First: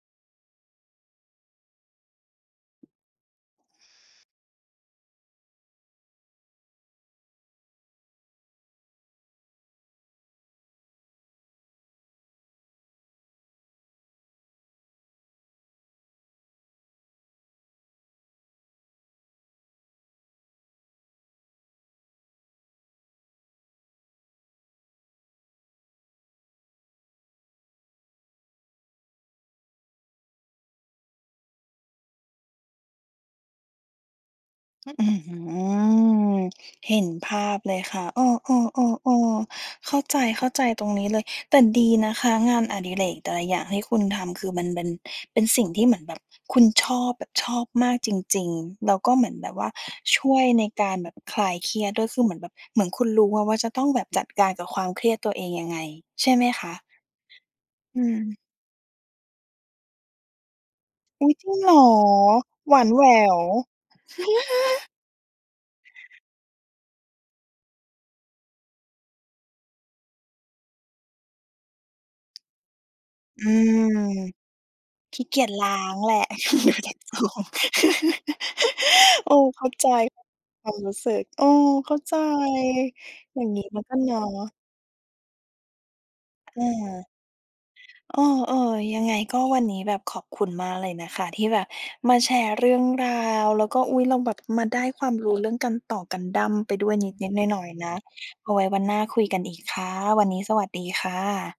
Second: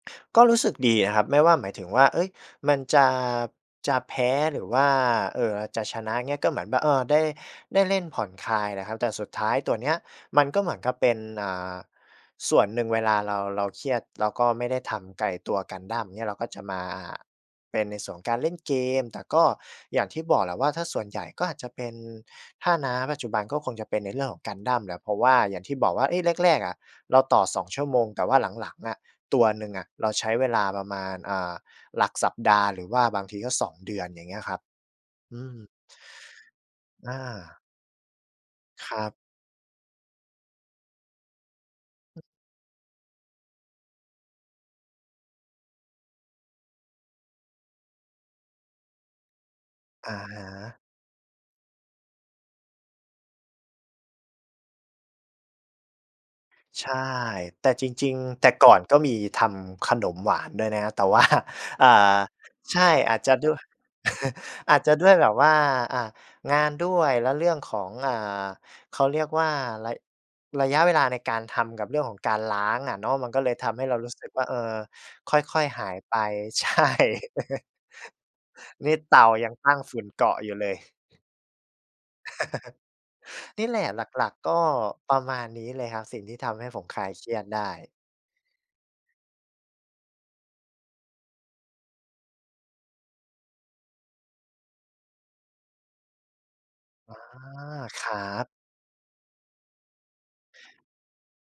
ก็รู้สึกดีอะครับ ไม่ว่า หมายถึงว่า เอ๊ย มันจะ จะแพ้ หรือว่า เอ่อ อาจจะชนะ เงี้ย ก็เหมือนแบบ เออ ได้ ได้เล่นผ่อนคลายแหละครับ แต่สุดท้ายตัวเนี้ย มันก็เหมือนกับเป็น อ่า ส่วนหนึ่งเวลาเรา เราเครียด แล้วก็ไม่ได้ทำกับไอ้ตัวกันดั้ม เงี้ย เราก็จะมาเป็นในส่วนการเล่นเกม แต่ก็อย่างที่บอกแหละว่า ถ้าส่วนใหญ่ก็อาจจะเป็น ถ้า ณ ปัจจุบันก็คงจะเป็นในเรื่องของกันดั้มแหละ เพราะว่าอย่างที่บอกว่า เอ๊ะ แรก ๆ อะ เราต่อ 2 ชั่วโมง แต่ว่าหลัง ๆ อะ ตัวหนึ่งอะ เราใช้เวลาประมาณ อ่า หลักสัปดาห์ หรือว่าบางทีก็ 2 เดือน อย่างเงี้ยครับ อื้อฮอืืม อ เห็นอภาา พเลยค่ะ เออ ครับ ๆ ๆ ๆ เข้าใจ เข้าใจตรงนี้เลย แต่ดีนะคะงานอดิเรกแต่ละอย่างที่คุณทำ คือมันเบ็น เป็นสิ่งที่เหมือนแบบคุณชอบแบบชอบมากจริง ๆ แล้วก็เหมือนแบบว่าอะช่วฮยในะ การแบบคลายเครียดด้วย คือเหมือนแบบ เหมือนคุณรู้อะว่า จะต้องแบบจัดการกับความเครียดตัวเองยังไงใช่ไหมคะ? ใช่ แต่จอืริง ม ๆ แต่ก่อน ก็มีทำขนมหวานด้วยนะครับ แต่ว่า อุ๊ย! จริงเหรอ่อ? า หใวช่ านแหวอาจจะว ด้วย อาจจะด้วยแบบว่า อะ งานด้วย และเรื่องของ อ่า เขาเรียกว่าระ ระยะเวลาในการทำกับเรื่องของการล้างอะเนาะ มันก็อืเลยทม ำให้เรารู้สึกว่า เออ ขี้คเกียจ่อลย ้าๆ หางยแหไลป ะ ใช่ นี่เตาโอ้ โอ้ ยังเข้ตาั้งใจฝุ่นเกาะอยู่เคลวาย มรู้สึก เออ เข้าใจ อย่างงนีี้่แหมลันะ ก็หเนาละ ัก ๆ ก็ประมาณนี้เลยครับ สิ่งที่ทอำให้ผมคา ลายเครียดได้ เออ ๆ ยังไงก็วันนี้แบบขอบคุณมากเลยนะคะ ที่แบบมาแชร์เรื่องราว แล้วก็ อุ๊ย เราแบบ มาได้ความรู้ เรื่องการต่อกันดั้มไปด้วยนอา ิด ๆ หน่อย ๆ นะ ครับ เอาไว้วันหน้าคุยกันอีกค่ะ วันนี้สวัสดีค่ะ